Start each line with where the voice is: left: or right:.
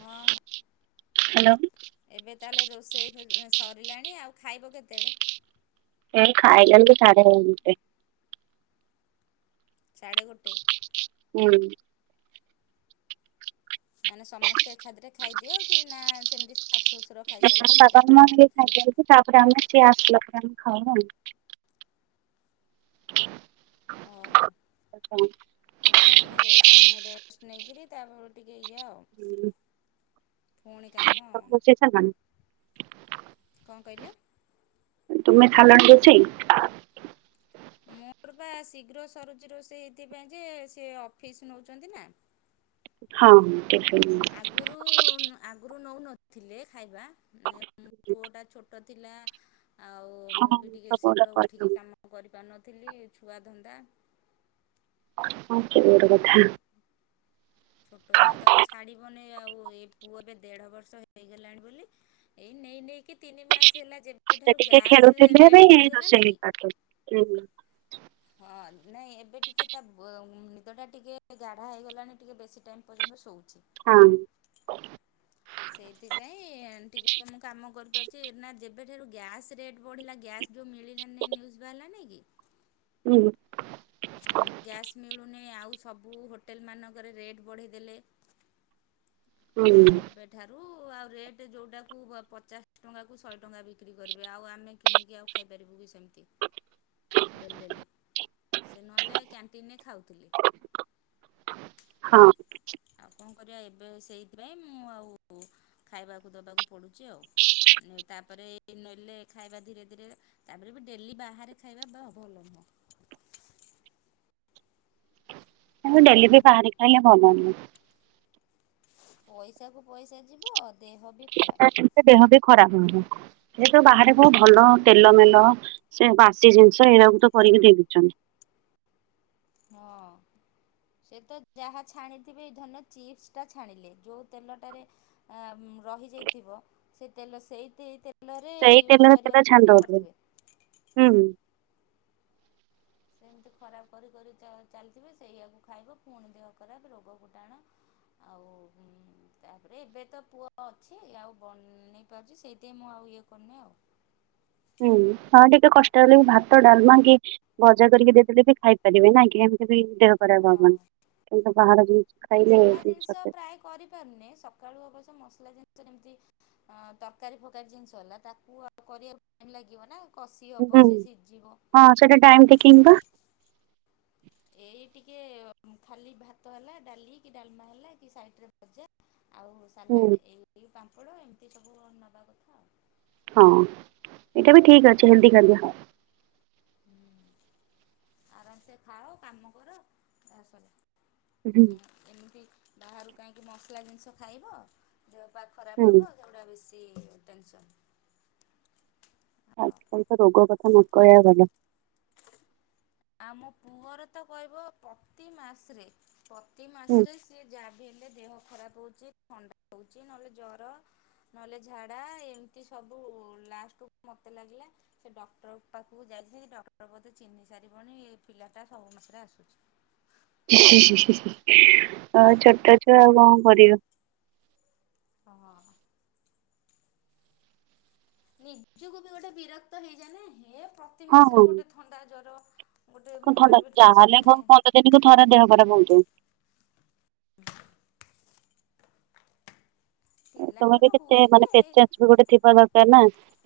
left: ହଁ ହଁ।
right: ହ୍ୟାଲୋ
left: ଏବେ ତାହେଲେ ରୋଷେଇ ଫ ସରିଲାଣି ଆଉ ଖାଇବ କେତେବେଳେ?
right: ଏ ଖାଇଲେ ବେଳେ ସାଢେ ଗୋଟେ।
left: ସାଢ଼େ ଗୋଟେ?
right: ହୁଁ।
left: ମାନେ ସମସ୍ତେ ଏକାଥରେ ଖାଇଦିଅ କି ନା ସେମିତି ଶାଶୁ ଶ୍ୱଶୁର ଖାଇସାରିଲା
right: ବାବା
left: ପରେ
right: ମା ଟିକେ
left: ତମମାନେ ଖାଅ?
right: ଖାଇଦିଅନ୍ତୁ ତାପରେ ଆମେ ସିଏ ଆସିଲ ପରେ ଆମେ ଖାଉ ଆଉ।
left: ଓହୋ ତାପରେ ରେଷ୍ଟ ନେ ରେଷ୍ଟ ନେଇକିରି ତାପ ଟିକେ ଇଏ ଆଉ ପୁଣି କାମ।
right: ତମେ ରୋଷେଇ ସାରିଲଣି
left: କଣ କହିଲେ?
right: ତୁମେ ସାରିଲଣି ରୋଷେଇ?
left: ମୋର ବା ଶୀଘ୍ର ସରୁଚି ରୋଷେଇ ଏଇଥିପାଇଁ ଯେ ସେ ଅଫିସ୍ ନେଉଚନ୍ତି ନା।
right: ହଁ ହଁ ଟିଫିନ୍
left: ଆଗରୁ ଆଗରୁ ନୋଉନଥିଲେ ଖାଇବା ମୋ ଏମ ପୁଅଟା ଛୋଟ ଥିଲା ଆଉ
right: ହଁ
left: ମୁଁ ବି ଟିକେ
right: ସବୁ ଗୁଡା
left: ଶୀଘ୍ର ଉଠିକି
right: କରିଲୁଣି
left: କାମ ମୁଁ କରିପାରୁନଥିଲି ଛୁଆ ଧନ୍ଦା
right: ହଁ ସିଏ ବି ଗୋଟେ କଥା।
left: ଛୋଟ ଛୁଆ ତ ଛାଡ଼ିବନି ଆଉ ଏଇ ପୁଅ ଏବେ ଦେଢ ବର୍ଷ ହେଇଗଲାଣି ବୋଲି ଏଇ ନେଇ ନେଇକି ତିନି ମାସ ହେଲା ଯେ ଯେବେ
right: ସେ
left: ଠାରୁ
right: ଟିକେ
left: ଗ୍ୟାସ୍
right: ଖେଳୁଥିଲେ ଏବେ
left: ରେଟ୍ ବଢିଗଲା
right: ରୋଷେଇ
left: ନେଇକି
right: କରିଦେଲି। ହୁଁ
left: ହଁ ନାଇଁ ଏବେ ଟିକେ ତା ବ ନିଦ ଟା ଟିକେ ଗାଢା ହେଇଗଲାଣି ଟିକିଏ ବେଶୀ ଟାଇମ୍ ପର୍ଯ୍ୟନ୍ତ ଶୋଉଚି।
right: ହଁ।
left: ସେଇଥିପାଇଁ ଟିକେ ମୁଁ କାମ କରିପାରୁଚି ନା ଯେବେ ଠାରୁ ଗ୍ୟାସ ରେଟ୍ ବଢିଲା ଗ୍ୟାସ୍ ଯୋଉ ମିିଲିଲାନି ବାହାରିଲା ନିୟୁଜ୍ ବାହାରିଲାନି କି?
right: ହୁଁ।
left: ଗ୍ୟାସ୍ ମିଳୁନାଇଁ ଆଉ ସବୁ ହୋଟେଲ ମାନଙ୍କରେ ରେଟ୍ ବଢ଼େଇ ଦେଲେ।
right: [inaudible]
left: ସେବେ ଠୁ ଠାରୁ ଆଉ ରେଟ୍ ଯୋଉଟାକୁ ବ ପଚାଶ ଟଙ୍କାକୁ ଶହେ ଟଙ୍କା ବିକ୍ରି କରିବେ ଆଉ ଆମେ କିଣିକି ଆଉ ଖାଇପାରିବୁ କି ସେମିତି।
right: [inaudible]
left: Daily daily. ସେ ନହେଲେ କ୍ୟାଣ୍ଟିନ ରେ ଖାଉଥିଲେ।
right: ହଁ।
left: ଆଉ କଣ କରିବା ଏବେ ସେଇଥିପାଇଁ ମୁଁ ଆଉ ଖାଇବାକୁ ଦେବାକୁ ପଡ଼ୁଚି ଆଉ। ତାପରେ ନେଲେ ଖାଇବା ଧୀରେ ଧୀରେ ତାପରେ ବି ଡେଲି ବାହାରେ ଖାଇବା ବା ଭଲ ନୁହେଁ।
right: ଆ ଡେଲି ବି ବାହାରେ ଖାଇଲେ ଭଲ ନୁହେଁ।
left: ପଇସା କୁ ପଇସା ଯିବ ଦେହ ବି ଖରାପ
right: [unintelligible] ଦେହ ବି ଖରାପ ହେବ। ସେ ତ ବାହାରେ କୋଉ ଭଲ ତେଲ ମେଲ ସେ ବାସି ଜିନିଷ ଏଇଡାକୁୁ ତ କରିକି ଦେଇଦଉଚନ୍ତି।
left: ହଁ। ସେ ତ ଯାହା ଛାଣିଥିବେ ଏଇ ଧରିନିଅ ଚିପ୍ସ ଟା ଛାଣିଲେ ଯୋଉ ତେଲଟାରେ ଆଁ-ମ୍ ରହିଯାଇଥିବ ସେ ତେଲ ସେଇେତି ତେ ତେଲରେ
right: ସେଇ
left: ୟୁଜ୍
right: ତେଲରେ ତେଲ ଛାଣି
left: କରିବାର ବି
right: ଦଉଥିଲେ
left: କରିଥିବେ।
right: ହୁଁ।
left: ସେମିତି ଖରାପ କରି କରି ଚା-ଚାଲିଥିବେ ସେଇଆକୁ ଖାଇବ ପୁଣି ଦେହ ଖରାପ୍ ରୋଗକୁ ଟାଣ ଆଉ ଉଁ ତାପରେ ଏବେ ତ ପୁ-ଅ ଅଛି ଆଉ ବ-ନେଇ ପାରୁଚି ସେଇଥିଆଇଁ ମୁଁ ଆଉ ଇଏ କରୁନି ଆଉ।
right: ହୁଁ ହଁ ଟିକେ କଷ୍ଟ ହେଲେ ବି ଭାତ ଡାଲମା କି ଭଜା କରିକି ଦେଇଦେଲେ ବି ଖାଇପାରିବେ ନାଇଁ କି ଆନ୍ ସେଥିରେ ବି ଦେହ
left: ହଁ
right: ଖରାପ୍ ହବନି କିନ୍ତୁ ବାହାର ଜିନିଷ ଖାଇଲେ
left: ମସଲା
right: [inaudible]
left: ଜିନିଷ
right: ସତେ
left: ପ୍ରାୟ କରିପାରୁନି ସକାଳୁ ଅବଶ୍ୟ ମସଲା ଜିନି-ଷ ଯେମିତି ଅଁ ତରକାରୀ ଫକାରୀ ଜିନିଷ ହେଲା ତାକୁ ଆ-ଉ କରିଆକୁ ଟାଇ-ମ ଲାଗିବ ନା। କଷି
right: ହୁଁ
left: ହବ ସିଏ ସିଜିବ।
right: ହଁ ସେଇଟା ଟାଇମ୍ ଟେକିଙ୍ଗ୍ ପା।
left: ଏଇ ଟିକେ ଖାଲି ଭାତ ହେଲା ଡାଲି କି ଡାଲମା ହେଲା କି ସାଇଟ୍ ରେ ଭଜା ଆଉ
right: ହୁଁ
left: ସାଲାଡ୍ ଏଇ-ଏଇ ପାମ୍ପଡ଼ ଏମିତି ସବୁ ନବା କଥା ଆଉ।
right: ହଁ ଏଇଟା ବି ଠିକ୍ ଅଛି ହେଲ୍ଦି ଖାଦ୍ୟ।
left: ହୁଁ ଆରାମସେ ଖାଅ କାମ କର ଯା ସିଲାଇ। ହୁଁ ଏମିତି ବାହାରୁ କାହିଁକି ମସଲା ଜିନିଷ ଖାଇବ ଦେହପା ଖରାପ୍
right: ହୁଁ
left: ହବ ସେଗୁଡା ବେଶୀ ଟେନସନ୍। ଆଉ
right: ଆଜିକାଲି ତ ରୋଗ କଥା ନକହିଆ ଭଲ।
left: ଆମ ପୁଅର ତ କହିବ ପ୍ରତି ମାସ୍ ରେ ପ୍ରତି ମାସ୍
right: ହୁଁ
left: ରେ ସେ ସିଏ ଜାହା ବି ହେଲେ ଦେହ ଖରାପ୍ ହଉଛି ଥ-ଣ୍ଡା ହଉଚି ନହେଲେ ଜର ନହେଲେ ଝାଡା ଏମିତି ସବୁ ଲାଷ୍ଟକୁ ମତେ ଲାଗିଲା ସେ ଡକ୍ଟର ପାଖୁକୁ ଯାଇଥି ଡ-କ୍ଟର ବୋଧେ ଚିହ୍ନି ସାରିବଣି ଏଇ ପିଲାଟା ସବୁ ମାସେରେ ଆସୁଚି।
right: ହି ହି ହି ହି ଆଉ ଛୋଟ ଛୁଆ ଆଉ କଣ କରିବା।
left: ହଁ। ନିଜୁକୁ ବି ଗୋଟେ ବିରକ୍ତ ହେଇଯାଏନା ହେ ପ୍ରତି
right: ହଁ ହଁ
left: ମାସେରେ ଗୋଟେ ଥଣ୍ଡା ଜର ଗୋଟେ
right: କଣ ଥଣ୍ଡା
left: ମୁଣ୍ଡରେ ବି ଟେନସନ୍
right: ଯାହାହେଲେ
left: ହେଇଯାଏ।
right: [inaudible]
left: [unintelligible]
right: ତମେ
left: ପିଲାଙ୍କର
right: ବି କେତେ
left: ହୁଏ ଯେ
right: ମାନେ ପେସେନ୍ସେ ବି ଗୋଟେ ଥିବା ଦରକାର ନା।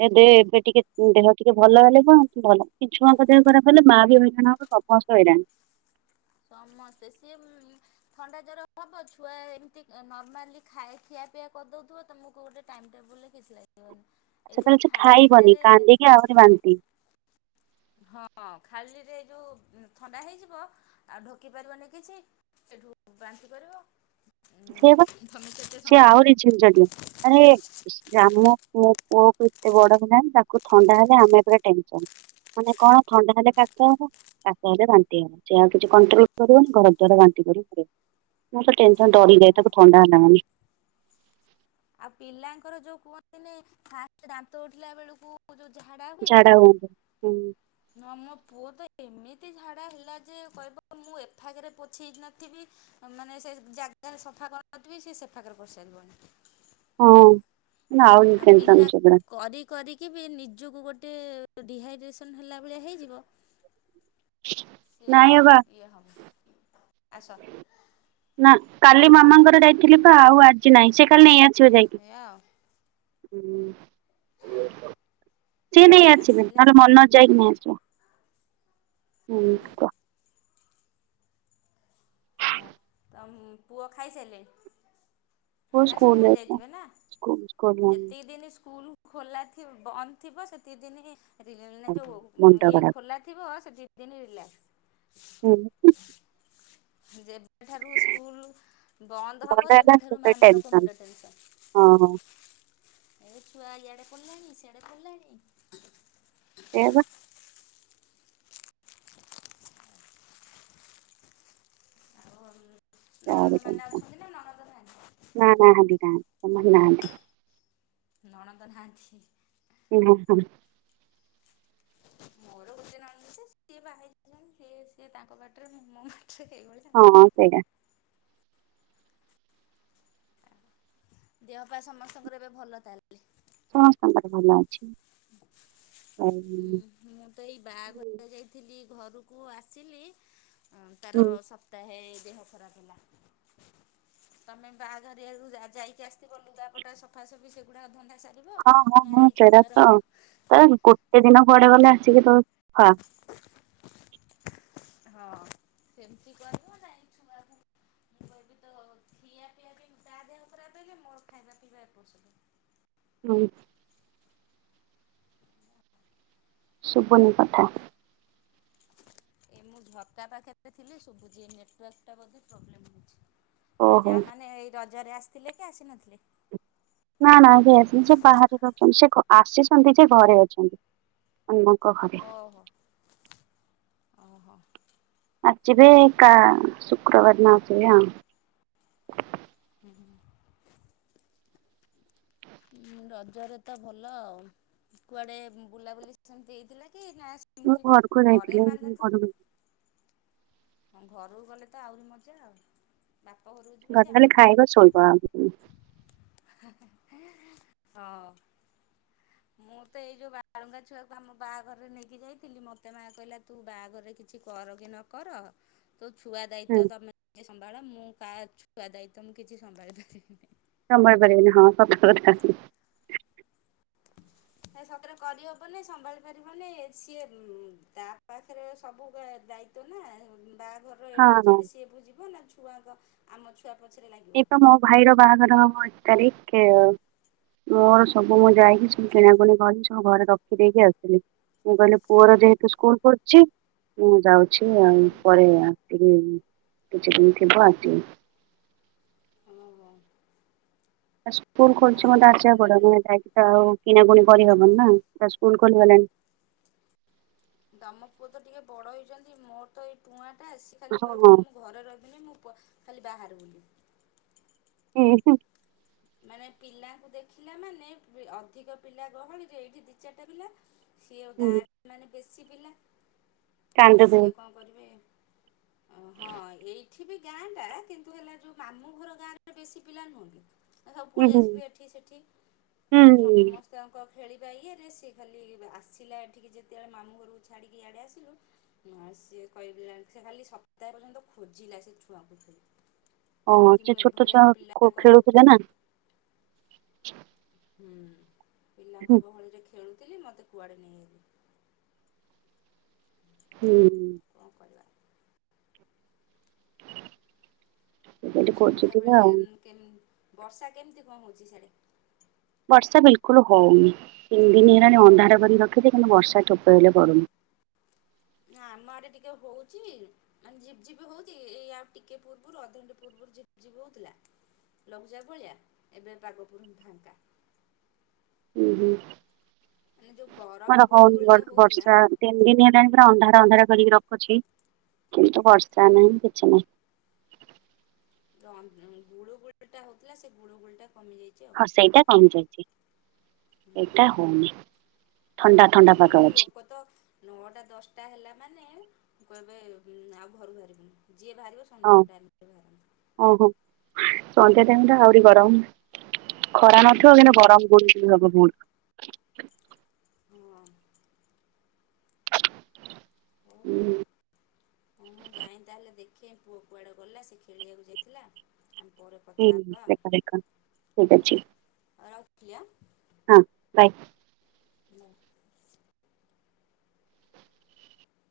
right: ଏବେ ଏବେ ଟିକେ ଦେହ ଟିକେ ଭଲ ହେଲେ କଣ ଭଲ। କି ଛୁଆଙ୍କ ଦେହ ଖରାପ ହେଲେ ମା ବି ହଇରାଣ ହବ। ସମସ୍ତେ ହଇରାଣ।
left: ସମସ୍ତେ ସିଏ ମ୍ ଥଣ୍ଡା ଜ୍ୱର ହବ ଛୁଆ ଏମିତି ନର୍ମାଲି ଖାଇ-ଖିଆ ପିଆ କରିଦଉଥିବ ତମୁକୁ ଗୋଟେ ଟାଇମ୍ ଟେବୁଲରେ କିଛି ଲାଗିବନି। ଏଇ ଯେଉଁ
right: ସେତେଳେ କିଛି ଖାଇବନି
left: ଖାଲିଟାରେ
right: କାନ୍ଦିକି ଆହୁରି ବାନ୍ତି।
left: ହଁ ଖାଲିରେ ଯୋଉ ଥଣ୍ଡା ହେଇଯିବ ଆଉ ଢୋକି ପାରିବନି କିଛି ସେଠୁ ବାନ୍ତି କରିବ ଉଁ
right: ସେ ବା
left: ତମେ କେତେ
right: ସେ
left: ସମ୍ଭାଳିବ।
right: ଆହୁରି ଝିନଝଟିଆ। [unintelligible] ଜାମ ମୋ ପୁଅ-ପୁଅକୁ ଏତେ ବଡ ହେଲାଣି ତାକୁ ଥଣ୍ଡା ହେଲେ ଆମେ ଏପଟେ ଟେନସନ୍। ମାନେ କଣ ଥଣ୍ଡା ହେଲେ କାଶ ହବ କାଶ ହେଲେ ବାନ୍ତି ହେବ ସେ ଆଉ କିଛି କଣ୍ଟ୍ରୋଲ କରିବନି ଘର ଦ୍ୱାର ବାନ୍ତି କରିକି ପକେଇ ଦବ ମଣିଷ ଟେନସ ଡରି ଯାଏ ତାଙ୍କୁ ଥଣ୍ଡା ହେଲା ମାନେ।
left: ଆଉ ପିଲାଙ୍କର ଯୋଉ କୁହନ୍ତିନ ଫାଷ୍ଟ ଦାନ୍ତ ଉଠିଲା ବେଳୁକୁ ତାଙ୍କୁ ଜଉ ଝାଡ଼ା ହୁଏ।
right: ଝାଡା ହୁଅନ୍ତି
left: ନା ମୋ ପୁଅ ତ ଏମିତି ଝାଡ଼ା ହେଲା ଯେ କହିବ ମୁଁ ଏଫାଗରେ ପୋଛେଇ ନଥିବି ମାନେ ସେ ଜାଗାରେ ସଫା କରି ନଥିବି ସେ ସେଫାଖରେ କରି ସାରିବଣି।
right: ହଁ
left: ଆଉ
right: ଟେନସନ
left: ପିଲା
right: ସେଗୁଡା
left: କରି କରିକି ବି ନିଜକୁ ଗୋଟେ ଡିହାଇଡ୍ରେସନ ହେଲା ଭଳିଆ ହେଇଯିବ ସେ
right: ନାଇଁ ଅବା
left: ଇଏ ହବ ଆସ
right: ନା କାଲି ମାମାଙ୍କର ଯାଇଥିଲି ପା ଆଉ ଆଜି ନାଇଁ ସେ କାଲି ନେଇଆସିବ ଯାଇକି।
left: ଏଇଆ ଆଉ
right: ହୁଁ। ସିଏ ନେଇ
left: ଏଇ
right: ଆସିବେ
left: ଆସିଲା।
right: ନହେଲେ ମନୋଜ ଯାଇକି ନେଇ ଆସିବ। ହୁଁ।
left: ଅ ତ ପୁଅ ଖାଇସାଇଲେ?
right: ପୁଅ
left: ନା ସ୍କୁଲ
right: ଯାଇଥିଲା
left: ଯାଇଥିବେ ନା
right: ସ୍କୁଲ ସ୍କୁଲ
left: ଯେତିକି ଦିନ ସ୍କୁଲ ଖୋଲା ଥିବ ବନ୍ଦ ଥିବ ସେତିକି ଦିନ ରିଲ ଯୋଉ
right: ମୁଣ୍ଡ
left: ଇଏ
right: ଖରାପ
left: ଖୋଲା ଥିବ ସେ ଦିନି ରିଲାଷ୍କ।
right: ହୁଁ।
left: ଯେବେଠାରୁ ସ୍କୁଲ ବନ୍ଦ
right: ଭଲ
left: ହବ
right: ହେଲା
left: ସେବେଠାରୁ
right: ସେତ
left: ମାଆ ମାନଙ୍କ
right: ଟେନସନ
left: ମୁଣ୍ଡ ଟେନସନ୍।
right: ହଁ।
left: ଏଇ ଛୁଆ ଇଆଡେ କଲେଣି ସିଆଡେ କଲେଣି।
right: ସେଇଆ ପା।
left: ଆଉ
right: ଆହୁରି
left: ନଣନ୍ଦମାନେ
right: ଟେନସନ।
left: ଅଛନ୍ତି ନା ନଣନ୍ଦ ନାହାଁନ୍ତି?
right: ନା ନାହାଁନ୍ତି କାଇଁ ନା ନାହାଁନ୍ତି।
left: ନଣନ୍ଦ ନାହାଁନ୍ତି।
right: ହୁଁ ହୁଁ।
left: ମୋର ଗୋଟେ ନଣନ୍ଦ ଜେ ସିଏ ବାହାହେଇ ସାରିଲେଣି ସିଏ ତାଙ୍କ ବାଟରେ ମୁଁ ମୋ ବାଟରେ। କାଇ ଗ [inaudible]
right: ଆଜ୍ଞା।
left: ଦେହ ପା ସମସ୍ତଙ୍କର ଏବେ ଭଲ ତାହେଲେ?
right: ସମସ୍ତଙ୍କର ଭଲ ଅଛି। ଆଉ
left: ମୁଁ ତ ଏଇ ବାହାଘରରେ ଯାଇଥିଲି ଘରକୁ ଆସିଲି ଅଁ ତାର
right: ହୁଁ
left: ସପ୍ତାହେ ଦେହ ଖରାପ ହେଲା। ତମେ ବାଆଘରିଆକୁ ଯାଇକି ଆସିବ ଲୁଗାପଟା ସଫାସଫି ସବୁ ଗୁଡ଼ାକ ଧନ୍ଦା ସାରିବ
right: ହଁ ହଁ
left: ନା
right: ହଁ
left: ଏଇ
right: ସେରା
left: ଛୁଆର
right: ତ ତ ଗୋଟେ ଦିନ କୁଆଡେ ଗଲେ ଆସିକି ତମେ ଫାଁ।
left: ହଁ ସେମିତି କରିବ ନା ଏଇ ଛୁଆଙ୍କୁ ମୁଁ କହିବି ତ ଖିଆ ପିଆବି ତା ଦେହ ଖରାପ ହେଲେ ମୋ ଖାଇବା ପିଇବା ଏପଟ ସେପଟ।
right: ହଁ। ଶୁବୁନି କଥା।
left: ଏ ମୁଁ ଝର୍କା ପାଖରେ ଥିଲି ଶୁଭୁଛି ଏ ନେଟାର୍କ ଟା ବୋଧେ ପ୍ରୋବ୍ଲେମ ହଉଛି। ଆଉ
right: ଓହୋ
left: ଯାଆମାନେ ଏଇ ରଜରେ ଆସିଥିଲେ କି ଆସିନଥିଲେ?
right: ନା ନା କେହି ଆସିି ସେ ବାହାରେ ରହୁସନ୍ତି ସେ ଆସିଛନ୍ତି ଜେ ଘରେ ଅଛନ୍ତି। ଅନମକଥା [inaudible]
left: ଓହୋ ଓହୋ।
right: ଆଚି ବେ କା, ଶୁକ୍ରବାର ମା ଆସିବେ ଆଉ।
left: ହୁଁ ହୁଁ ଉଁ ରଜରେ ତ ଭଲ ଆଉ, କୁଆଡେ ବୁଲାବୁଲି ସେମିତି ହେଇଥିଲା କି ନା
right: ମୁଁ
left: ଏମତି,
right: ଘରକୁ
left: ଘରେ
right: ଯାଇଥିଲି
left: ମାନେ
right: ମୁଁ
left: ତ
right: ଘରକୁ
left: ହଁ ଘରକୁ ଗଲେ ତ ଆହୁରି ମଜା ଆଉ। ବାପ ଘରୁକୁ
right: ଘରେ ଖାଲି ଖାଇବ, ଶୋଇବ, ଆଉ କିଛି ନାହିଁ।
left: ହେ ହେ ହେଁ, ହଁ ମୁଁ ତ ଏଇ ଯୋଉ ବାଳଙ୍ଗା ଛୁଆକୁ ଆମ ବାହାଘରରେ ନେଇକି ଯାଇଥିଲି, ମୋତେ ମାଆ କହିଲା ତୁ ବାହାଘରରେ କି କିଛି କର କି ନ କର ତୁ ଛୁଆ
right: ହୁଁ
left: ଦାୟିତ୍ଵଟା ନେ ସମ୍ଭାଳ, ମୁଁ କାହା ଛୁଆ ଦାୟିତ୍ବ ମୁଁ କିଛି ସମ୍ଭାଳି ପାରିବିନି।
right: ସମାଳି ପାରିବିନି, ହଁ ସତ କଥା।
left: ସତରେ କରିହବନାଇ, ସମ୍ଭାଳି ପାରିବନି, ସିଏ ତା ପାଖରେ ସବୁ ଦା ଦାୟି ତ୍ବ ନା, ବାହାଘରର ଏ
right: ହଁ
left: ଠୁ
right: ହଁ।
left: ଯେଡ଼େ ସିଏ ବୁଯିବନା, ଛୁଆଙ୍କ ଆମ ଛୁଆ ପଛରେ ଲାଗିବ।
right: ଏଇ ତ ମୋ ଭାଇର ବାହାଘର ହବ ଏକ ତାରିଖ୍ ପଠେଇବ। ମୋର ସବୁ ମୁଁ ଯାଇକି ସବୁ କିଣାକୁଣି କଲି, ସବୁ ଘରେ ରଖି ଦେଇକି ଆସିଲି। ମୁଁ କହିଲି ପୁଅର ଯେହେତୁ ସ୍କୁଲ୍ ଖୋଲିଚି, ମୁଁ ଯାଉ [unintelligible] ଆଉ ପରେ ଆସିବି, କିଛିଦିନି ଥିବ ଆସିବି।
left: ଆମ ଗାଁ।
right: ତା ସ୍କୁଲ ଖୋଲିଛି ମତେ ଆସିବାକୁ
left: ଝାମେଲାରେ
right: ପଡିବ, ମୁଁ ଯାଇକି ତ ଆଉ କିଣାକୁୁଣି କରିହବନି ନା, ତା ସ୍କୁଲ ଖୋଲିଗଲାଣି।
left: ତମ ପୁଅ ତ ଟିକି ବଡ଼ ହେଇଚନ୍ତି, ମୋର ତ ଏଇ ଟୁଆଁଟା, ସେ ଖାଲି
right: ହଁ ହଁ
left: କହିବ ମୁଁ ଘରେ ରହିବିନି, ମୁଁ ଖାଲି ବାହାରେ ବୁଲିବି।
right: ଉଁ ହୁଁ
left: ମାନେ ପିଲାଙ୍କୁ ଦେଖିଲା ମାନେ, ଅଧିକ ପିଲା ଗହଳିରେ, ଏଇଠି ଦି ଚାରିଟା ପିଲା ସିଏ
right: ହୁଁ
left: ଗାଁରେ ମାନେ ବେଶୀ ପିଲା,
right: କାନ୍ଦୁଥିବେ
left: ସିଏ କଣ କରିବେ ଓ ହଁ, ଏଇଠି ବି ଗାଁ ଟା କିନ୍ତୁ ହେଲା ଯୋଉ ମାମୁଁ ଘର ଗାଁରେ ବେଶୀ ପିଲା ନୁହଁ କି ଏ ସବୁ
right: ହୁଁ
left: ପଳେଇ
right: ହୁଁ
left: ଆସିବେ ଏଠି ସେଠି, ସେ
right: ହୁଁ
left: ସମସ୍ତ୍ ତାଙ୍କ ଖେଳିବା ଇଏରେ, ସିଏ ଖାଲି ଆସିଲା ଏଠିକି ଯେତେବେଳେ ମାମୁଁ ଘରକୁ ଛାଡ଼ିକି ଇଆଡ଼େ ଆସିଲୁ ମା ସିଏ କହିଦେଲାଣି, ସେ ଖାଲି ସପ୍ତାର ଯାକ ଖୋଜିଲା ସେ ଛୁଆକୁ ଖାଲି।
right: ହଁ
left: କି
right: ସେ
left: ମୁଁ
right: ଛୋଟ
left: ଏଭଳିଆ
right: ଛୁଆ ଖୋ-
left: ପିଲାଙ୍କ
right: ଖେଳୁଥିଲେ ନା
left: ହୁଁ, ପିଲାଙ୍କ
right: ହୁଁ
left: ଗହଳିରେ ଖେଳୁଥିଲି, ମତେ କୁଆଡେ ନେଇଆଇଲେ? [unintelligible]
right: ହୁଁ
left: କଣ କରିବା?
right: ସେ ସେଇଠି
left: ଆଉ
right: ଖୋଜୁଥିବେ
left: ସନ୍ଧ୍ୟାବେଳେ
right: ଆଉ
left: ଉମ୍ କେମ୍, ବର୍ଷା କେମିତି କଣ ହଉଚି ସିଆଡେ?
right: ବର୍ଷା ବିଲକୁଲ ହଉନି, ତିନି ଦିନି ହେଲାଣି ଅନ୍ଧାର କରିକି ରଖିଛି କିନ୍ତୁ ବର୍ଷା ଠୋପେ ହେଲେ ପଡୁନି।
left: ନା ଆମ ଆଡେ ଟିକେ ହଉଚି ମାନେ ଝିପ୍ ଝିପ୍ ହଉଚି, ଏଇ ଆଉ ଟିକେ ପୂର୍ବରୁ ଅଧଘଣ୍ଟେ ପୂର୍ବରୁ ଝିପ୍ ଝିପ୍ ହଉଥିଲା। ଲଘୁଚାପ ଭଳିଆ, ଏବେ ପାଗ ପୁରା ଫାଙ୍କା।
right: ଉଁ ହୁଁ
left: ମାନେ ଯଉ ଗର
right: କୁଆଡେ ହଉନି କୁଆଡେ ବର୍ଷା ତିନି ଦିନ ହେଲାଣି ପୁରା ଅନ୍ଧାର ଅନ୍ଧାର କରିକି ରଖୁଚି କିନ୍ତୁ ବର୍ଷା ନାହିଁ କିଛି ନାହିଁ।
left: ଯ ଅ ଗୁଳୁଗୁଳି ଟା ହଉଥିଲା, ସେ ଗୁଳୁଗୁଳି ଟା କମି ଯାଇଚି।
right: ହଁ ସେଇଟା କମି ଯାଇଚି,
left: ହୁଁ
right: ଏଇଟା ହଉନି। ଥଣ୍ଡା ଥଣ୍ଡା
left: ନହେଲେ
right: ପାଗ
left: ଲୋକ
right: ଅଛି।
left: ତ ନଅଟା ଦଶଟା ହେଲା ମାନେଁ କହିବେ! ଆଉ ଘରୁ ବାହାରିବିନି ଯିଏ ବାହାରିବ
right: ହଁ
left: ସନ୍ଧ୍ୟା ଟାଇମ୍ ରେ ବାହାରନ୍ତି।
right: ଓହୋ, ସନ୍ଧ୍ୟା ଟାଇମ ଟା ଆହୁରି ଗରମ। ଖରା
left: ହୁଁ
right: ନଥିବ କିନ୍ତୁ ଗରମ ଗୁଳୁଗୁଳି ହବ ବୋହୁତ।
left: ହଁ। ଉଁ ହଁ ମୁଁ ଯାଇଁ ତାହେଲେ ଦେଖ କେ ପୁଅ କୁଆଡ଼େ ଗଲା ସେ ଖେଳିବାକୁ ଯାଇଥିଲା। ଆମେ ପରେ
right: ହୁଁ
left: କଥା ହେବା ଆଉ,
right: ଦେଖା ଦେଖା ଠିକ୍
left: ହଉ
right: ଅଛି
left: ଆ ରଖିଲି ଆଁ।
right: ହଁ, ବାଏ।
left: ନାଁ